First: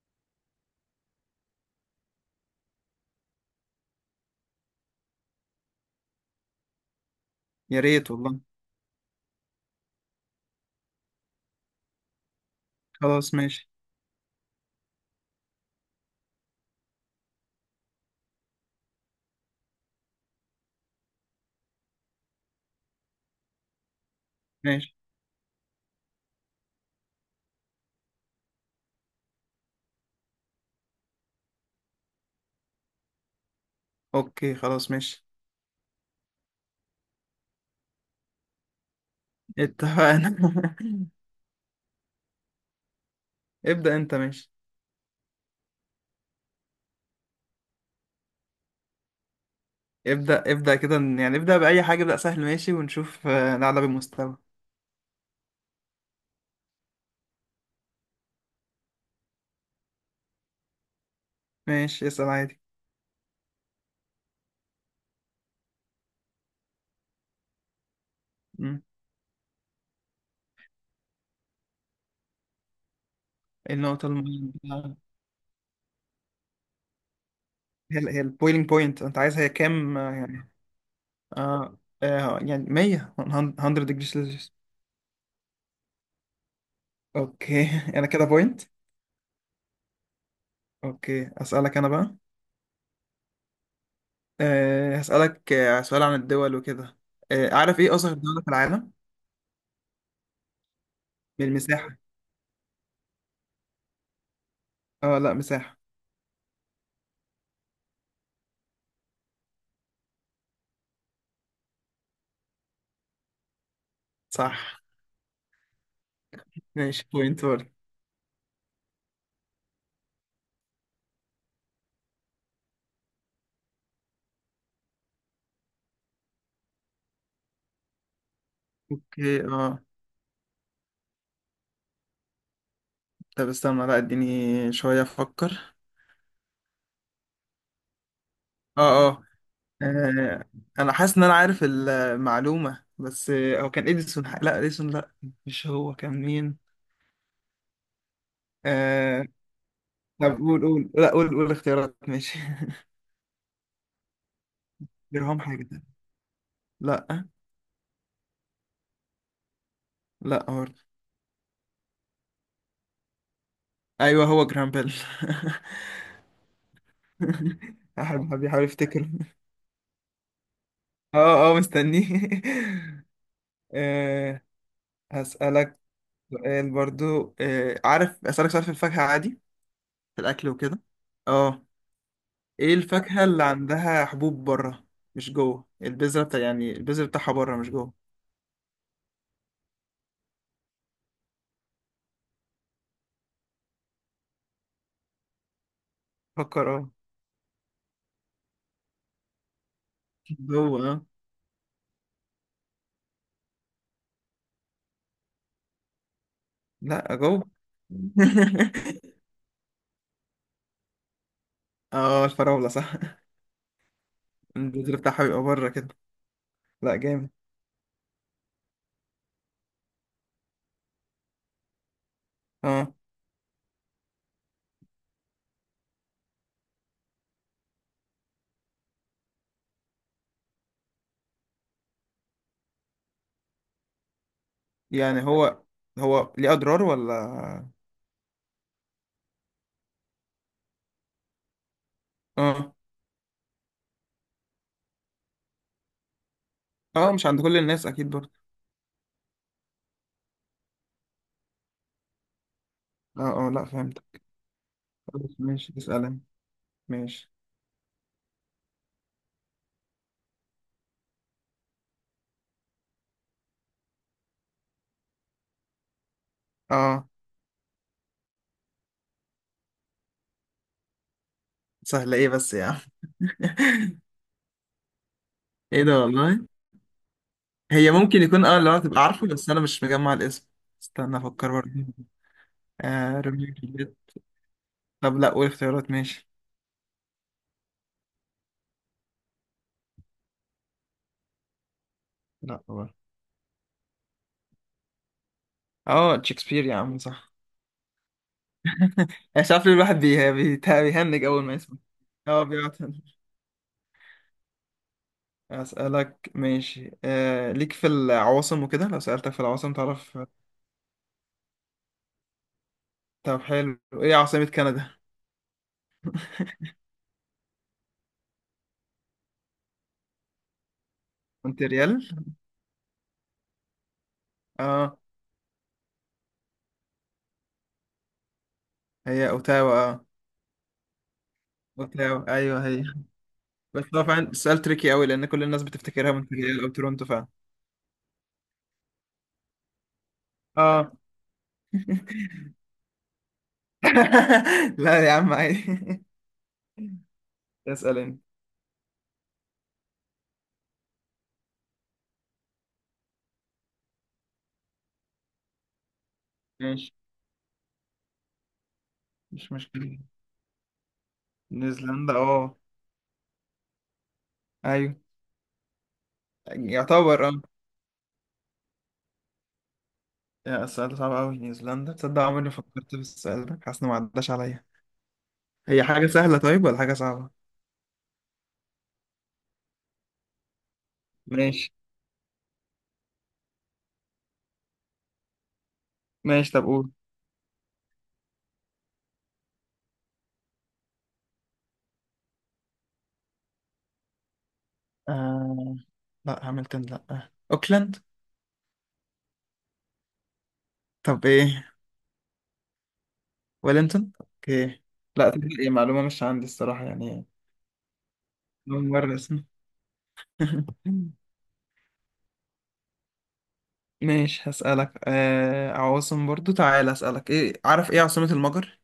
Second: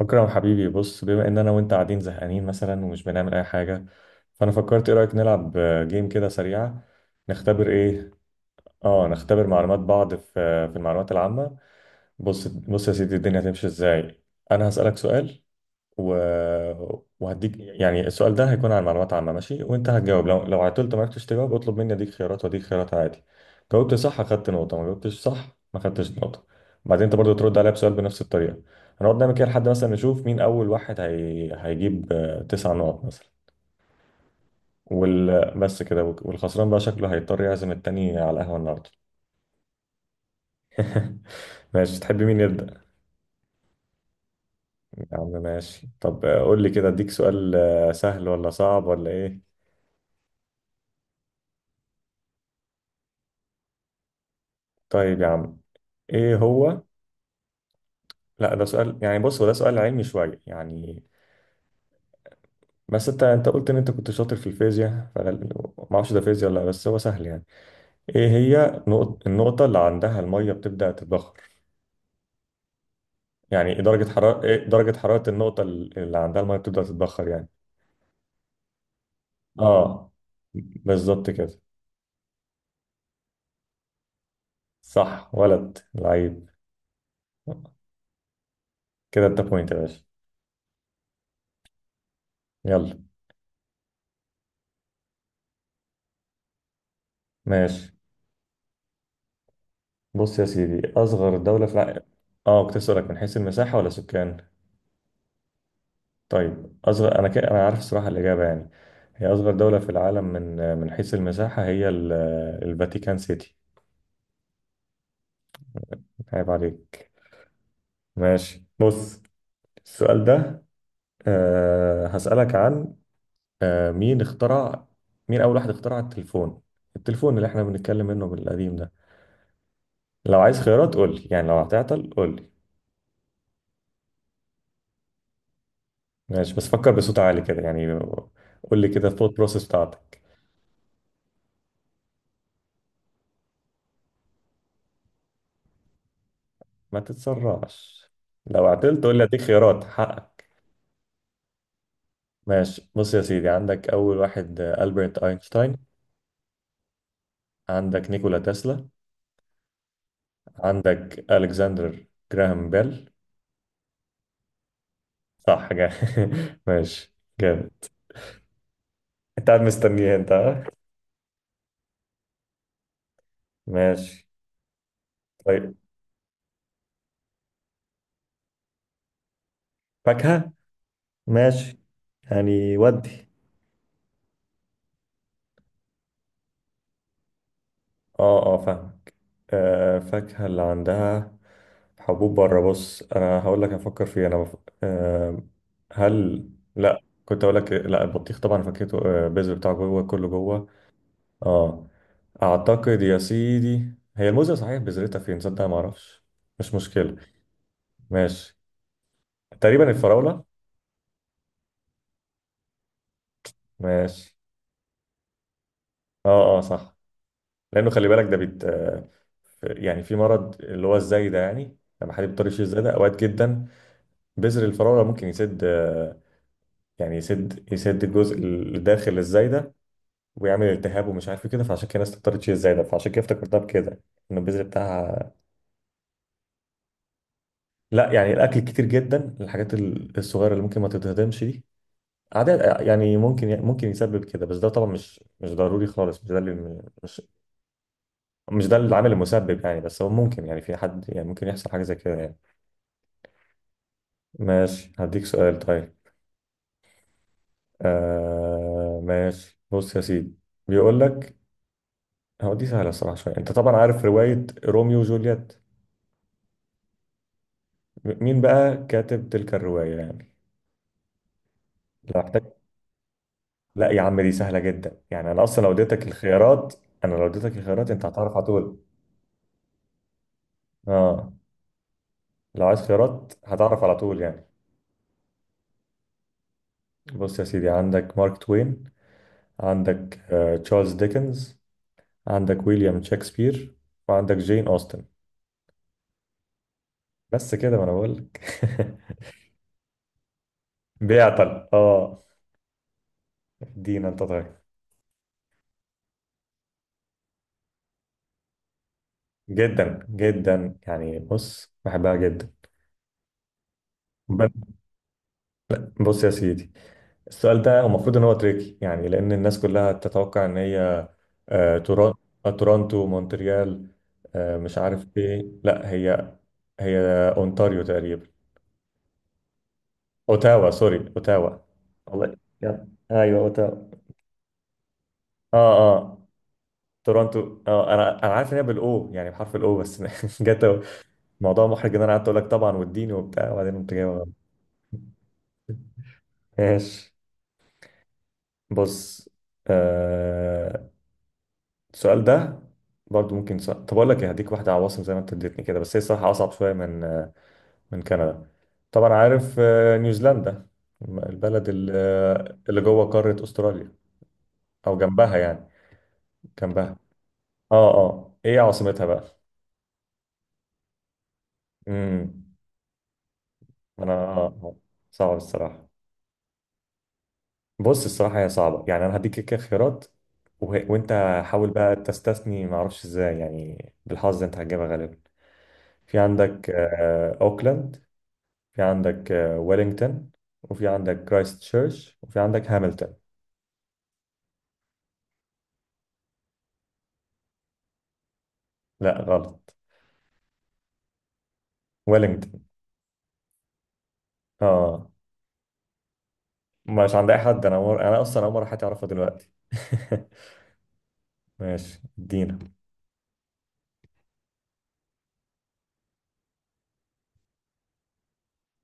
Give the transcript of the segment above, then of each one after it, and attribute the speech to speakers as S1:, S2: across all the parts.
S1: أكرم حبيبي، بص، بما إن أنا وأنت قاعدين زهقانين مثلا ومش بنعمل أي حاجة، فأنا فكرت إيه رأيك نلعب جيم كده سريعة. نختبر
S2: يا
S1: إيه؟
S2: ريت والله.
S1: نختبر معلومات بعض في
S2: خلاص ماشي.
S1: و... وهديك يعني السؤال ده هيكون عن معلومات عامة، ماشي، وانت هتجاوب، لو عطلت ما عرفتش تجاوب اطلب مني اديك خيارات واديك خيارات عادي. جاوبت صح اخدت نقطة، ما
S2: ماشي.
S1: جاوبتش صح ما خدتش نقطة. بعدين انت برضو ترد عليا بسؤال بنفس الطريقة. هنقعد نعمل كده لحد مثلا نشوف مين اول واحد هيجيب تسع نقط مثلا.
S2: اوكي خلاص ماشي.
S1: بس كده، والخسران بقى شكله هيضطر يعزم التاني على القهوة النهاردة.
S2: اتفقنا.
S1: ماشي، تحب مين يبدأ؟
S2: ابدأ انت ماشي.
S1: يا عم ماشي، طب قول لي كده اديك سؤال سهل ولا صعب ولا ايه؟
S2: ابدأ ابدأ كده يعني ابدأ بأي حاجة، ابدأ سهل ماشي ونشوف نعلى بالمستوى.
S1: طيب يا عم. ايه هو؟ لا ده سؤال، يعني بص هو ده سؤال علمي شويه يعني.
S2: ماشي اسأل عادي.
S1: بس انت قلت ان انت كنت شاطر في الفيزياء، فانا ما اعرفش ده فيزياء ولا لا، بس هو سهل يعني. ايه
S2: مم.
S1: هي النقطه اللي عندها الميه بتبدا تتبخر، يعني
S2: ايه
S1: إيه
S2: النقطة
S1: درجه حراره،
S2: المهمة؟
S1: النقطه اللي عندها الميه بتبدا تتبخر يعني؟
S2: هي البويلينج بوينت انت عايزها، هي كام
S1: اه،
S2: يعني؟
S1: بالظبط كده.
S2: اه, يعني 100 ديجري سيلسيوس.
S1: صح، ولد لعيب.
S2: اوكي انا كده بوينت.
S1: كده انت بوينت يا باشا.
S2: اوكي اسألك انا بقى.
S1: يلا.
S2: هسألك سؤال عن الدول وكده. أه عارف
S1: ماشي،
S2: ايه أصغر دولة في العالم؟
S1: بص يا سيدي، اصغر دوله في
S2: بالمساحة.
S1: العالم. اه، كنت اسالك من حيث المساحه ولا سكان؟
S2: اه لا مساحة.
S1: طيب، أصغر، أنا عارف الصراحة الإجابة يعني. هي أصغر دولة في العالم من حيث المساحة هي الفاتيكان سيتي.
S2: صح.
S1: عيب
S2: ماشي
S1: عليك.
S2: بوينت برضه.
S1: ماشي، بص. السؤال ده. هسألك عن مين اخترع، مين أول واحد اخترع التليفون؟ التليفون اللي احنا بنتكلم منه من القديم ده.
S2: اوكي اه.
S1: لو عايز خيارات قول لي، يعني لو هتعطل قول لي.
S2: طب استنى، لا اديني شوية افكر.
S1: ماشي، بس فكر بصوت عالي كده يعني، قول لي كده
S2: اه اه
S1: الثوت بروسيس بتاعتك.
S2: آه، انا حاسس ان انا عارف المعلومة، بس هو كان اديسون. لا اديسون لا. مش هو، كان مين؟
S1: ما تتسرعش، لو عطلت قول لي
S2: آه
S1: اديك خيارات،
S2: طب
S1: حقك.
S2: قول قول لا قول قول اختيارات ماشي.
S1: ماشي، بص يا سيدي، عندك أول واحد ألبرت
S2: جرهام حاجة
S1: أينشتاين.
S2: تانية. لا.
S1: عندك نيكولا تسلا.
S2: لا برضه.
S1: عندك ألكسندر جراهام بيل.
S2: ايوه هو جرام بيل.
S1: صح، جا. ماشي. جامد.
S2: احب بيحاول يفتكر.
S1: أنت قاعد مستنيه أنت، ها؟
S2: اه اه مستنيه.
S1: ماشي.
S2: آه،
S1: طيب.
S2: هسألك سؤال برضو. عارف أسألك سؤال في الفاكهة عادي؟ في الأكل
S1: فاكهة؟
S2: وكده. اه.
S1: ماشي.
S2: ايه
S1: يعني
S2: الفاكهة
S1: ودي.
S2: اللي عندها حبوب بره مش جوه البذرة؟ بتاع يعني البذرة بتاعها بره مش جوه.
S1: اه اه، فاهمك. فاكهة اللي عندها حبوب بره، بص أنا هقول لك أفكر فيه، أنا آه هل.
S2: فكر اه.
S1: لا، كنت أقول لك لا البطيخ طبعا فاكهته البذر بتاعه جوه، كله جوه.
S2: جوه اه.
S1: اه، اعتقد يا سيدي هي الموزة، صحيح بذرتها فين صدق ما اعرفش. مش
S2: لا
S1: مشكلة.
S2: جوه.
S1: ماشي. تقريبا الفراولة.
S2: اه الفراولة صح.
S1: ماشي.
S2: البذرة بتاعها بيبقى بره كده.
S1: اه اه، صح.
S2: لا جامد.
S1: لانه خلي بالك ده بيت يعني في مرض اللي هو الزايدة، يعني لما حد بيضطر يشيل زايدة
S2: اه
S1: اوقات جدا. بذر الفراولة ممكن يسد يعني يسد الجزء اللي داخل الزايدة، ويعمل التهاب ومش عارف إيه كده، فعشان كده الناس تضطر تشيل الزايدة، فعشان كده افتكرتها بكده، ان البذر
S2: يعني
S1: بتاعها.
S2: هو هو ليه أضرار ولا؟
S1: لا يعني الاكل كتير جدا الحاجات الصغيرة اللي ممكن ما تتهضمش دي
S2: اه
S1: عادات، يعني ممكن يسبب كده، بس ده طبعا مش ضروري خالص،
S2: اه مش عند كل الناس أكيد برضه.
S1: مش ده العامل المسبب يعني، بس هو ممكن، يعني في حد يعني ممكن يحصل حاجة زي كده يعني.
S2: اه اه لا فهمت.
S1: ماشي، هديك
S2: خلاص
S1: سؤال
S2: ماشي
S1: طيب.
S2: اسأل أنا. ماشي
S1: ماشي، بص يا سيدي، بيقول لك، هو دي سهلة الصراحة شوية، انت طبعا عارف رواية روميو وجولييت.
S2: اه.
S1: مين بقى كاتب تلك الرواية يعني؟
S2: سهلة
S1: لو
S2: ايه
S1: احتاج.
S2: بس يا عم؟
S1: لا يا عم دي سهلة جدا يعني، انا اصلا لو
S2: ايه ده
S1: اديتك
S2: والله؟
S1: الخيارات، انا لو اديتك الخيارات
S2: هي
S1: انت
S2: ممكن
S1: هتعرف على
S2: يكون اه اللي
S1: طول.
S2: هو تبقى عارفه بس انا مش مجمع الاسم. استنى
S1: اه،
S2: افكر برضه.
S1: لو عايز
S2: آه
S1: خيارات
S2: روميو
S1: هتعرف على
S2: وجولييت.
S1: طول يعني.
S2: طب لا قول اختيارات ماشي.
S1: بص يا سيدي، عندك مارك توين، عندك تشارلز ديكنز،
S2: لا
S1: عندك
S2: برضه.
S1: ويليام شكسبير، وعندك جين أوستن.
S2: اه شكسبير يا عم صح.
S1: بس كده، ما انا بقول لك.
S2: مش عارف ليه الواحد بيهنج اول ما
S1: بيعطل
S2: يسمع.
S1: اه.
S2: اه بيقعد.
S1: ادينا انت طيب.
S2: اسالك ماشي آه ليك في العواصم وكده، لو سالتك في العواصم
S1: جدا
S2: تعرف؟
S1: جدا يعني، بص بحبها جدا.
S2: طب حلو، ايه عاصمة
S1: ب-
S2: كندا؟
S1: بص يا سيدي، السؤال ده المفروض ان هو تريكي يعني، لان الناس كلها تتوقع ان هي آه،
S2: مونتريال.
S1: تورون- تورونتو، مونتريال، مش
S2: اه
S1: عارف ايه، لا هي، هي اونتاريو تقريبا.
S2: هي اوتاوا اه.
S1: اوتاوا، سوري، اوتاوا.
S2: اوتاوا
S1: والله،
S2: ايوه هي.
S1: يلا ايوه
S2: بس
S1: اوتاوا.
S2: هو فعلا سؤال تريكي قوي لان كل الناس
S1: اه
S2: بتفتكرها
S1: اه،
S2: مونتريال او تورونتو فعلا.
S1: تورونتو اه، انا عارف ان هي بالاو يعني بحرف الاو، بس جت
S2: اه.
S1: موضوع محرج، ان انا قعدت اقول لك طبعا والدين وبتاع، وبعدين قمت جايبها غلط.
S2: لا يا عم عادي.
S1: ماشي،
S2: اسأل انت.
S1: بص. آه السؤال ده برضو ممكن صعب. طب اقول لك إيه، هديك واحده عواصم زي ما انت اديتني كده، بس هي الصراحه اصعب شويه
S2: ماشي.
S1: من من كندا. طبعا
S2: مش
S1: عارف
S2: مشكلة.
S1: نيوزيلندا، البلد اللي
S2: نيوزيلندا اه.
S1: اللي جوه قاره استراليا،
S2: ايوه.
S1: او جنبها يعني، جنبها.
S2: يعتبر اه.
S1: اه اه، ايه عاصمتها بقى؟
S2: يا السؤال ده صعب قوي. نيوزيلندا، تصدق
S1: امم.
S2: عمري ما فكرت في السؤال ده، حاسس انه ما
S1: انا
S2: عداش عليا.
S1: آه. صعب
S2: هي
S1: الصراحه.
S2: حاجة سهلة طيب ولا حاجة صعبة؟
S1: بص الصراحه هي صعبه يعني، انا هديك كده خيارات. وانت حاول
S2: ماشي.
S1: بقى تستثني، ما اعرفش ازاي، يعني بالحظ انت هتجيبها غالبا. في
S2: ماشي طب
S1: عندك
S2: قول.
S1: اوكلاند، في عندك ويلينغتون، وفي عندك كرايست تشيرش، وفي عندك هامilton.
S2: آه... لا هامilton. لا اوكلاند.
S1: لا غلط،
S2: طب ايه؟
S1: ويلينغتون.
S2: ويلينتون اوكي.
S1: اه،
S2: لا تبقى ايه معلومة مش عندي الصراحة
S1: مش
S2: يعني.
S1: عند اي حد، انا انا اصلا اول مره حد
S2: أول
S1: يعرفها
S2: مرة اسمع.
S1: دلوقتي. ماشي، ادينا.
S2: ماشي هسألك آه عواصم برضو، تعالى أسألك. إيه عارف إيه عاصمة المجر؟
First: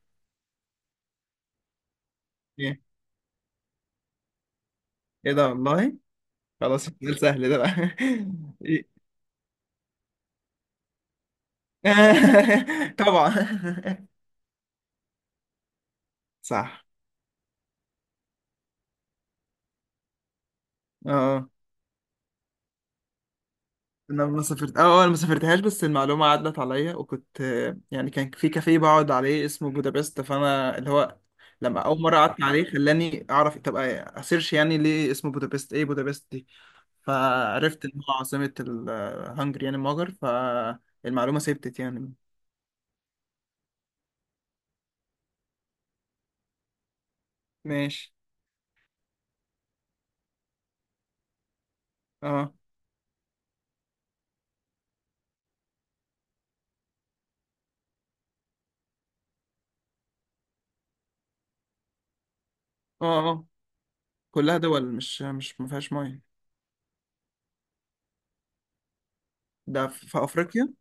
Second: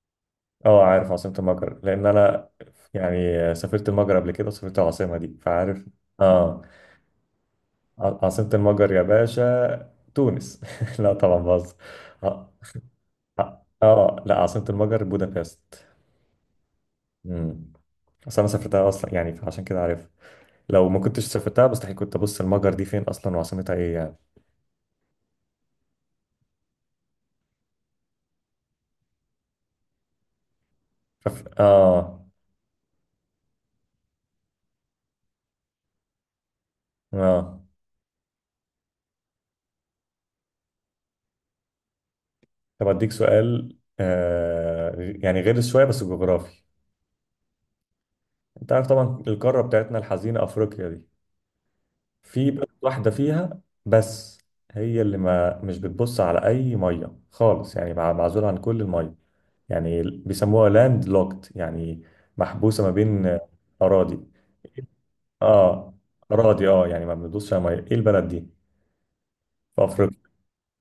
S1: اه عارف عاصمة المجر، لأن أنا
S2: إيه.
S1: يعني سافرت المجر قبل كده وسافرت العاصمة
S2: إيه
S1: دي
S2: ده
S1: فعارف.
S2: والله.
S1: اه.
S2: خلاص السؤال سهل ده بقى.
S1: عاصمة
S2: إيه؟
S1: المجر يا باشا تونس. لا طبعا بهزر. اه
S2: طبعا.
S1: اه لا عاصمة المجر بودابست.
S2: صح
S1: امم. أصل أنا سافرتها أصلا يعني، فعشان كده عارف. لو ما كنتش
S2: اه.
S1: سافرتها مستحيل كنت أبص المجر دي فين أصلا وعاصمتها إيه يعني.
S2: انا ما سافرت اه انا ما سافرتهاش، بس المعلومه عدت عليا وكنت يعني كان في كافيه بقعد عليه اسمه بودابست فانا اللي هو لما اول مره
S1: اه.
S2: قعدت عليه خلاني اعرف، طب اسيرش يعني ليه اسمه بودابست، ايه بودابست دي.
S1: اه،
S2: فعرفت ان هو عاصمة الهنجري يعني المجر، فالمعلومة ثبتت يعني.
S1: طب أديك سؤال يعني غير شوية بس جغرافي.
S2: ماشي.
S1: أنت عارف طبعا القارة بتاعتنا الحزينة أفريقيا دي، في
S2: اه
S1: بلد واحدة فيها بس، هي اللي ما مش بتبص على أي مية خالص، يعني معزولة عن كل المية، يعني بيسموها لاند لوكت، يعني محبوسة ما
S2: اه
S1: بين
S2: اه
S1: أراضي.
S2: كلها دول مش مش ما فيهاش
S1: اه،
S2: ميه.
S1: أراضي اه، يعني ما بندوسش على مية، ايه البلد دي؟ في
S2: ده في
S1: أفريقيا،
S2: في افريقيا؟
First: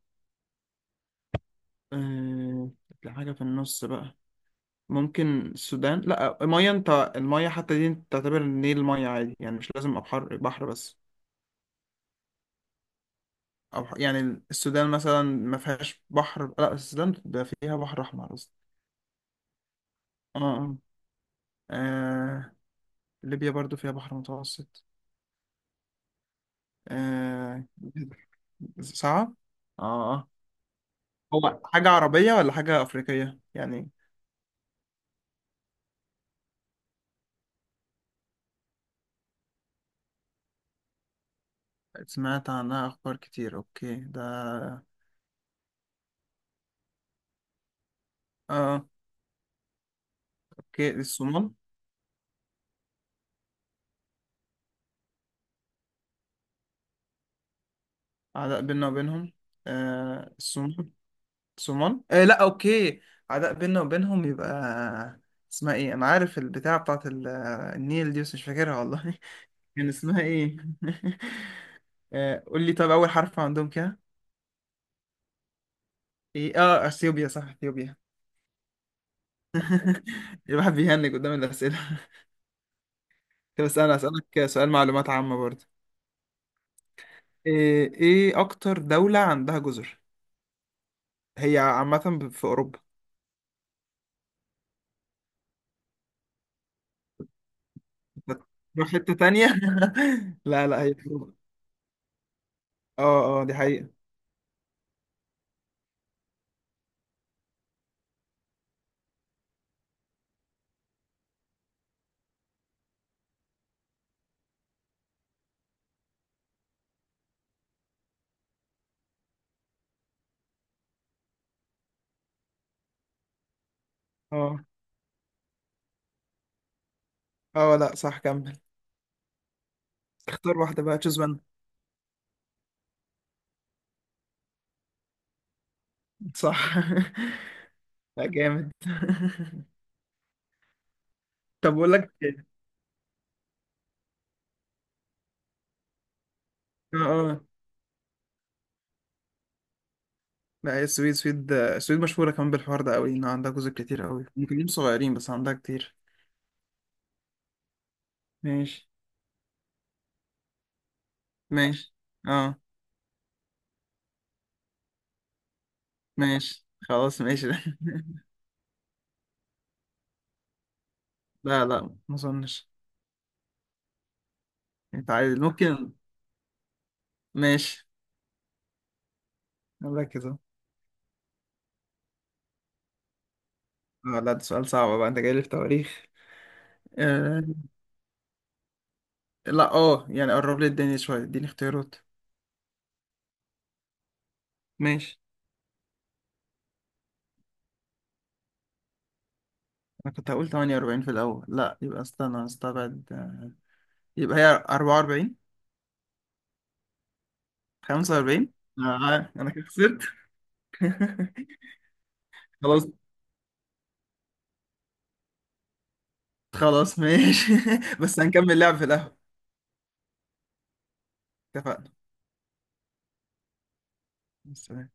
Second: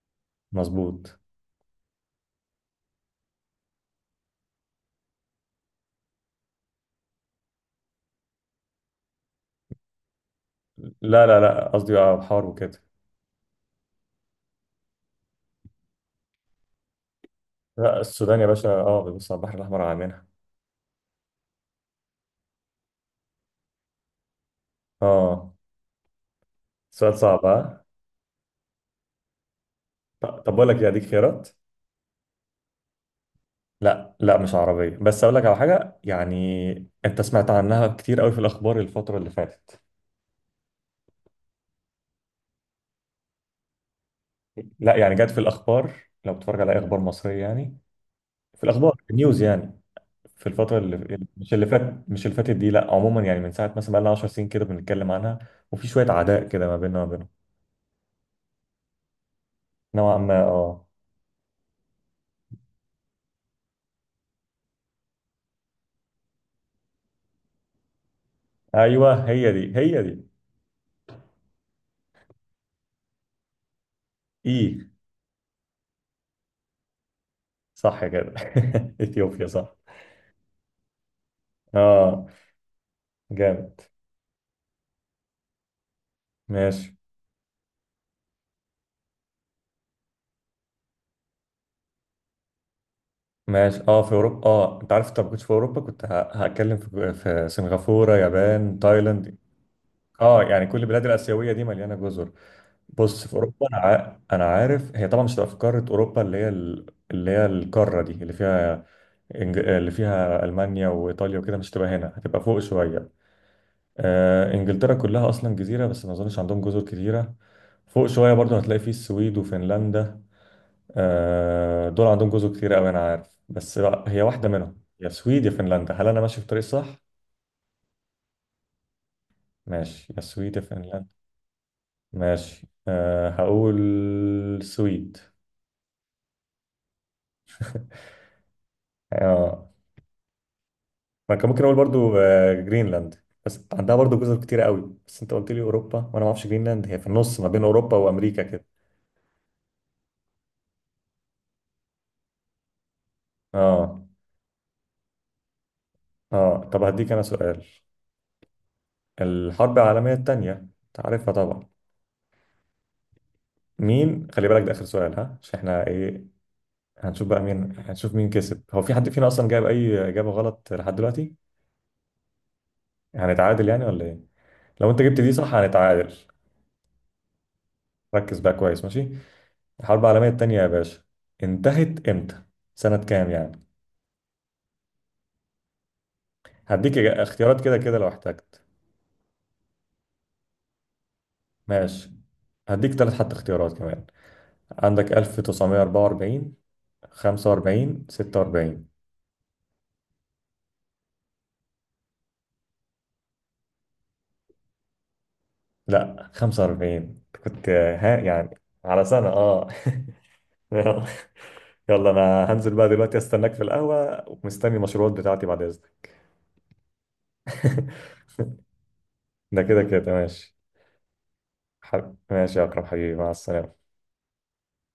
S1: مظبوط.
S2: آه حاجة في النص بقى. ممكن السودان. لا ميه انت، الميه حتى دي انت تعتبر النيل ميه عادي يعني، مش لازم ابحر بحر بس.
S1: لا لا لا، قصدي اه بحار وكده.
S2: يعني السودان مثلا ما فيهاش بحر. لا السودان ده فيها
S1: لا
S2: بحر احمر
S1: السودان يا
S2: اصلا.
S1: باشا اه بيبص على البحر الأحمر على منها.
S2: اه اه آه، ليبيا برضو فيها بحر متوسط.
S1: اه، سؤال صعب،
S2: آه
S1: ها.
S2: صعب. اه اه.
S1: طب بقول لك إيه، أديك خيارات.
S2: هو حاجة عربية ولا حاجة أفريقية يعني؟
S1: لا لا مش عربية، بس أقول لك على حاجة يعني، أنت سمعت عنها كتير قوي في الأخبار الفترة اللي فاتت.
S2: سمعت عنها أخبار كتير. أوكي ده
S1: لا يعني جت في الأخبار، لو بتتفرج على أي أخبار مصرية يعني، في
S2: آه.
S1: الأخبار في النيوز يعني، في الفترة
S2: أوكي
S1: اللي
S2: الصومال.
S1: مش اللي فاتت دي، لا عموما يعني، من ساعة مثلا بقالنا 10 سنين كده بنتكلم عنها، وفي شوية عداء كده ما بيننا وما بينهم.
S2: عداء بيننا وبينهم.
S1: نوعا
S2: آه
S1: ما أه.
S2: الصومال. الصومال آه. لا أوكي. عداء بيننا وبينهم يبقى. اسمها إيه؟ أنا عارف البتاعة النيل دي، بس مش فاكرها والله.
S1: أيوه هي دي،
S2: كان
S1: هي
S2: اسمها
S1: دي.
S2: إيه؟ آه قول لي طب، أول حرف عندهم كده
S1: إيه؟
S2: إيه؟ آه أثيوبيا صح أثيوبيا.
S1: صح كده. إثيوبيا صح.
S2: الواحد بيهنج قدام الأسئلة.
S1: أه،
S2: بس
S1: جامد.
S2: انا اسالك سؤال معلومات عامه برضه.
S1: ماشي.
S2: ايه إيه اكتر دوله عندها جزر؟ هي عامه في اوروبا.
S1: ماشي، اه في اوروبا، اه انت عارف انت ما كنتش في اوروبا كنت هتكلم في سنغافوره، يابان،
S2: تروح حته
S1: تايلاند.
S2: تانية.
S1: اه يعني
S2: لا
S1: كل
S2: لا هي
S1: البلاد
S2: في اوروبا.
S1: الاسيويه دي مليانه جزر. بص في
S2: اه اه دي
S1: اوروبا، انا
S2: حقيقه.
S1: انا عارف هي طبعا مش هتبقى في قاره اوروبا اللي هي اللي هي القاره دي اللي فيها اللي فيها المانيا وايطاليا وكده، مش هتبقى هنا هتبقى فوق شويه. انجلترا كلها اصلا جزيره بس ما اظنش عندهم جزر كتيره. فوق شويه برضو هتلاقي فيه السويد وفنلندا. دول عندهم جزر كتير قوي، انا عارف بس بقى هي واحده
S2: اه
S1: منهم، يا السويد يا فنلندا، هل انا ماشي في الطريق صح؟
S2: اه لا صح كمل.
S1: ماشي، يا السويد
S2: اختار
S1: يا
S2: واحده بقى،
S1: فنلندا.
S2: تشوز وان.
S1: ماشي، هقول السويد.
S2: صح. لا جامد.
S1: اه، ما كان ممكن
S2: طب
S1: اقول
S2: بقول لك
S1: برضو
S2: إيه؟
S1: جرينلاند، بس عندها برضو جزر كتير قوي، بس انت قلت لي اوروبا، وانا ما اعرفش جرينلاند
S2: اه
S1: هي في النص
S2: اه
S1: ما بين اوروبا وامريكا كده.
S2: لا هي السويد. السويد، السويد مشهوره كمان بالحوار ده قوي، ان عندها جزر كتير
S1: اه
S2: قوي، ممكن يكونوا صغيرين بس عندها كتير.
S1: اه، طب هديك انا سؤال.
S2: ماشي.
S1: الحرب العالميه الثانيه انت عارفها طبعا.
S2: ماشي اه.
S1: مين، خلي بالك ده اخر سؤال، ها، عشان احنا ايه،
S2: ماشي خلاص
S1: هنشوف بقى
S2: ماشي.
S1: مين، هنشوف مين كسب، هو في حد فينا اصلا جاب اي اجابه غلط لحد دلوقتي؟
S2: لا لا ما اظنش.
S1: هنتعادل يعني ولا ايه؟ لو انت
S2: انت
S1: جبت دي
S2: عايز،
S1: صح
S2: ممكن.
S1: هنتعادل.
S2: ماشي.
S1: ركز بقى كويس، ماشي. الحرب
S2: ركز
S1: العالميه
S2: اهو.
S1: التانية يا باشا، انتهت امتى؟ سنه كام يعني؟
S2: لا ده سؤال صعب بقى، انت جاي لي في تواريخ.
S1: هديك
S2: آه.
S1: اختيارات كده كده لو احتجت.
S2: لا اه يعني قرب لي الدنيا شويه، اديني اختيارات.
S1: ماشي، هديك ثلاث حتى اختيارات كمان. عندك
S2: ماشي.
S1: 1944، 45، 46.
S2: انا كنت هقول 48 في الاول. لا يبقى استنى استبعد يبقى هي 44.
S1: لا 45 كنت ها
S2: 45
S1: يعني. على سنه،
S2: آه انا كده
S1: اه.
S2: خسرت.
S1: يلا انا هنزل
S2: خلاص.
S1: بقى دلوقتي، استناك في القهوة ومستني المشروبات بتاعتي بعد اذنك.
S2: خلاص ماشي. بس هنكمل لعب في القهوة.
S1: ده كده كده، ماشي.
S2: اتفقنا.
S1: ماشي يا اكرم حبيبي، مع السلامة.
S2: بس